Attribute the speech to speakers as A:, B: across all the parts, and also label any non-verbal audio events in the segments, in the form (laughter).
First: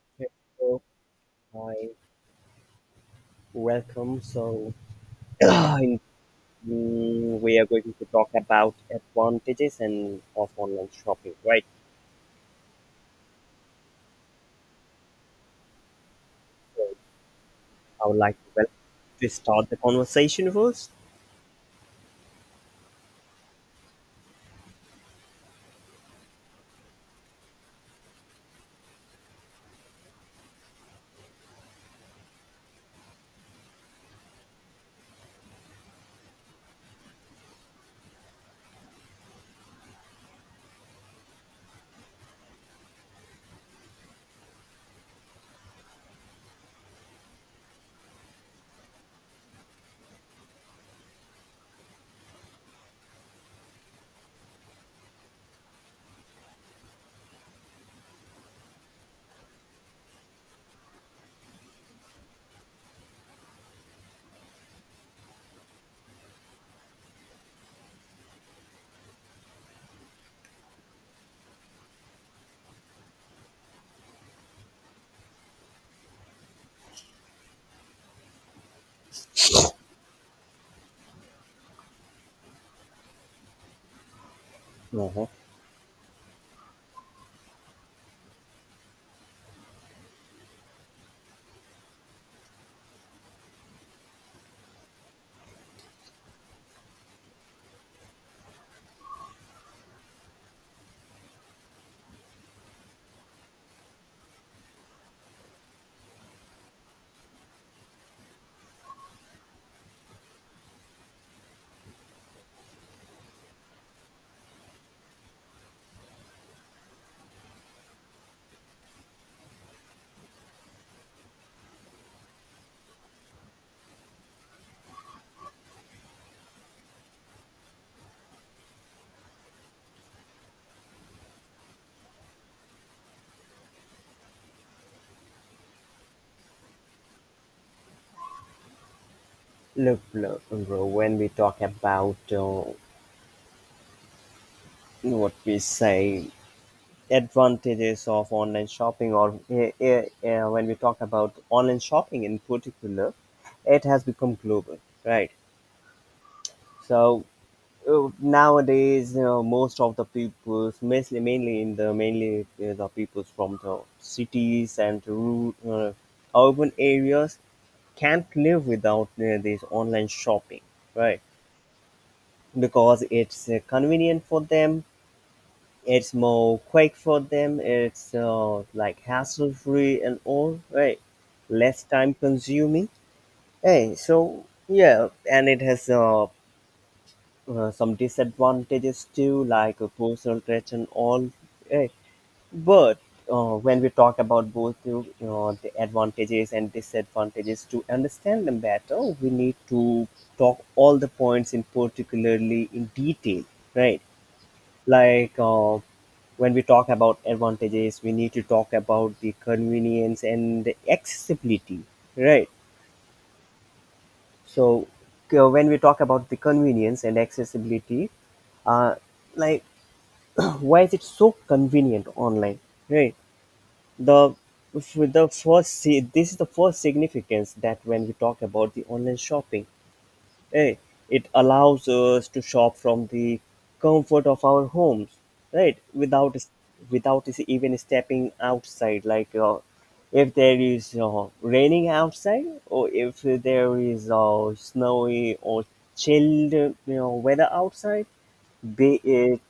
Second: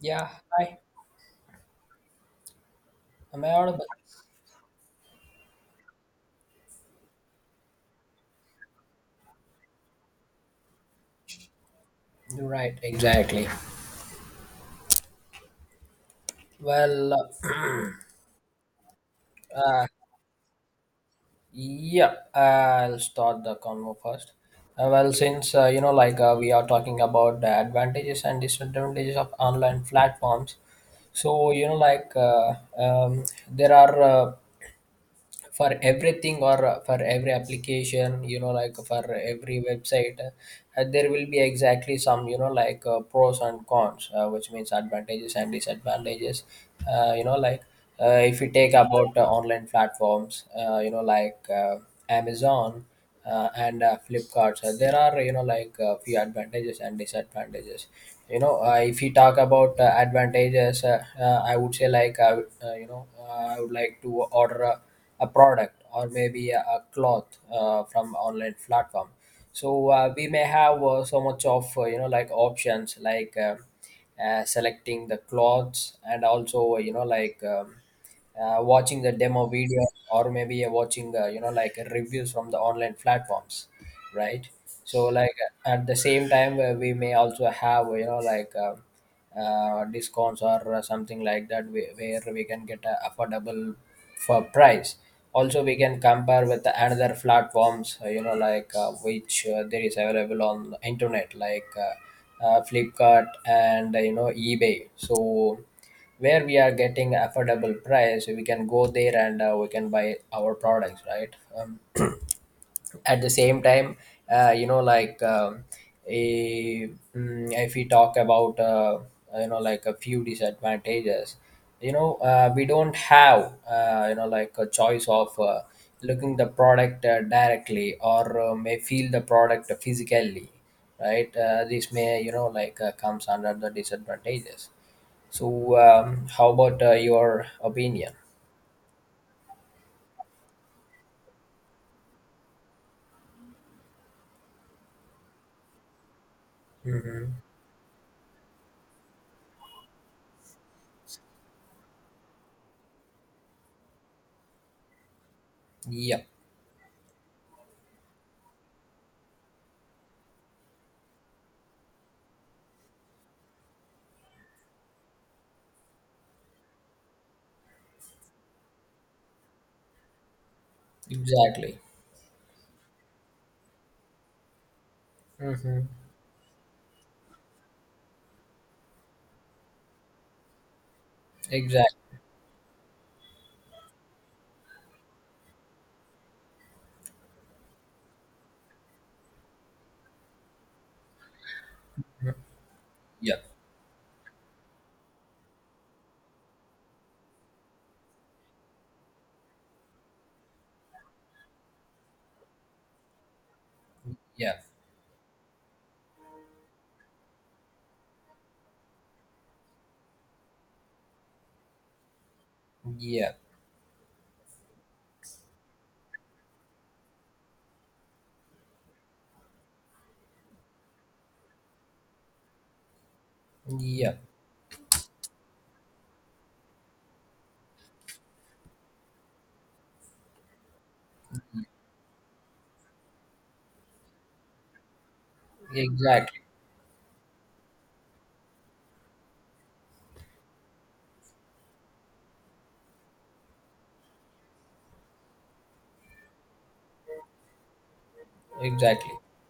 A: Yeah, hi.
B: Hello, hi,
A: Am I audible?
B: welcome. So, (clears throat) in- we are going to talk about advantages and of online shopping, right?
A: Right, exactly.
B: So,
A: Well, uh,
B: I would like to, to
A: (clears throat)
B: start the
A: uh,
B: conversation first.
A: yeah, I'll start the convo first. Well, since we are talking about the advantages and disadvantages of online platforms, so there are for everything or for every application, for every website there will be exactly some, pros and cons, which means advantages and disadvantages. uh, you know like if you take about online platforms, Amazon and Flipkart, so there are, a few advantages and disadvantages. If you talk about advantages, I would say, I would like to order a product or maybe a cloth from online platform. So we may have so much of options, like selecting the clothes, and also watching the demo video, or maybe watching reviews from the online platforms, right? so
B: Uh-huh.
A: like at the same time we may also have discounts or something like that, where we can get a affordable for price. Also we can compare with the another platforms, you know like which there is available on the internet, like Flipkart and, eBay. So where we are getting affordable price, we can go there and we can buy our products, right? um, at the same time, uh, you know like um, if we talk about a few disadvantages, we don't have a choice of looking the product directly, or may feel the product physically, right? This may, comes under the disadvantages. So how about your opinion?
B: Look, look, bro, when we talk about what we say
A: Mm-hmm.
B: advantages of online shopping, or when we talk about online shopping in particular, it has become global, right?
A: Yeah.
B: So nowadays you know, most of the people mainly the people from the cities and rural urban areas can't live without this online shopping, right?
A: Exactly.
B: Because it's convenient for them,
A: Mm-hmm.
B: it's more quick for them, it's like hassle free and all right, less
A: Exactly.
B: time consuming. Hey, so yeah, and it has some disadvantages too, like personal traits and all. eh,
A: Mm-hmm.
B: But
A: Yeah.
B: when we talk about both the, you know, the advantages and disadvantages, to understand them better, we need to talk all the points in particularly in detail, right?
A: Yeah,
B: Like when we talk about advantages, we need to talk about the convenience and the accessibility, right?
A: yeah,
B: So when we talk about the convenience and accessibility, uh, like why is it so convenient online, right?
A: yeah,
B: the the first, see, this is the first significance, that when we talk about the online shopping, right, it allows us to shop from the comfort of our homes, right, without
A: exactly,
B: without is even stepping outside, like if there is raining outside, or if there is snowy or chilled, you know, weather outside, be
A: exactly,
B: it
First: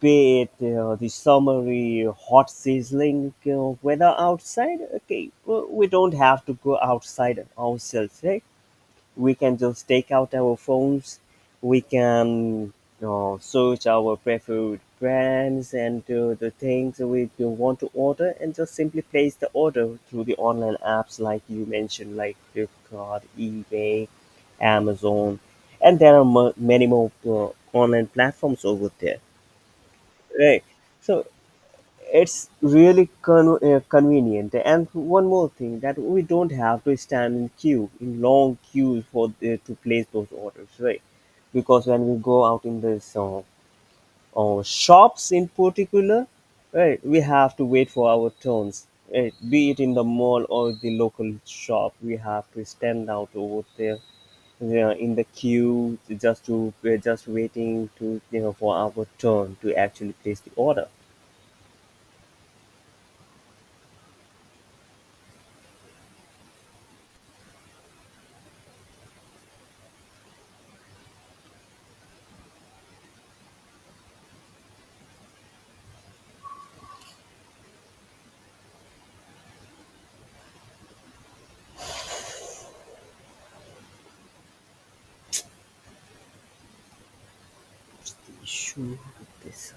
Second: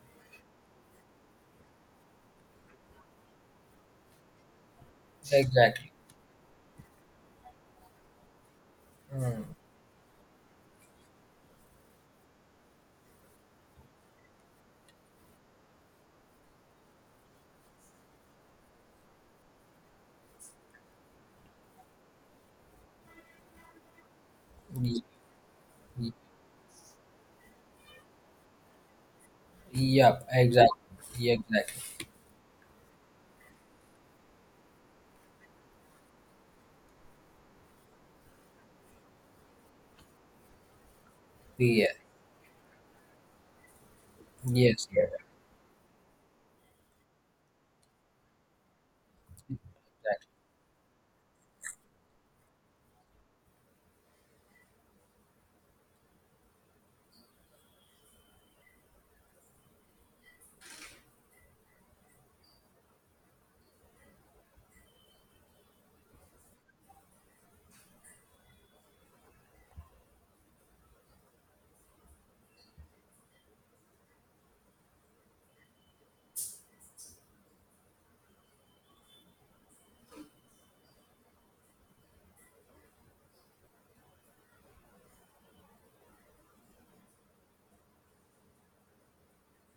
B: be it the summery hot sizzling weather outside. Okay, we
A: exactly.
B: don't have to go outside ourselves, right? We
A: Mm.
B: can just take out our phones, we can search our preferred brands and the things we do want to order, and just simply place the order through the online apps like you mentioned, like flipkart, ebay,
A: Y-
B: amazon, and
A: y-
B: there are many more online platforms over there.
A: yep,
B: Right.
A: exactly.
B: So
A: Yeah, exactly.
B: it's really convenient. And one more thing, that we don't have to stand in queue in long queues for the, to place those orders, right? Because
A: Yeah,
B: when we go out in the
A: yes, yeah, exactly.
B: shops in particular, right, we have to wait for our turns. Right? Be it in the mall or the local shop, we have to stand out over there, yeah, in the queue, just to, we're just waiting to, you know, for our turn to actually place the order. Show desse.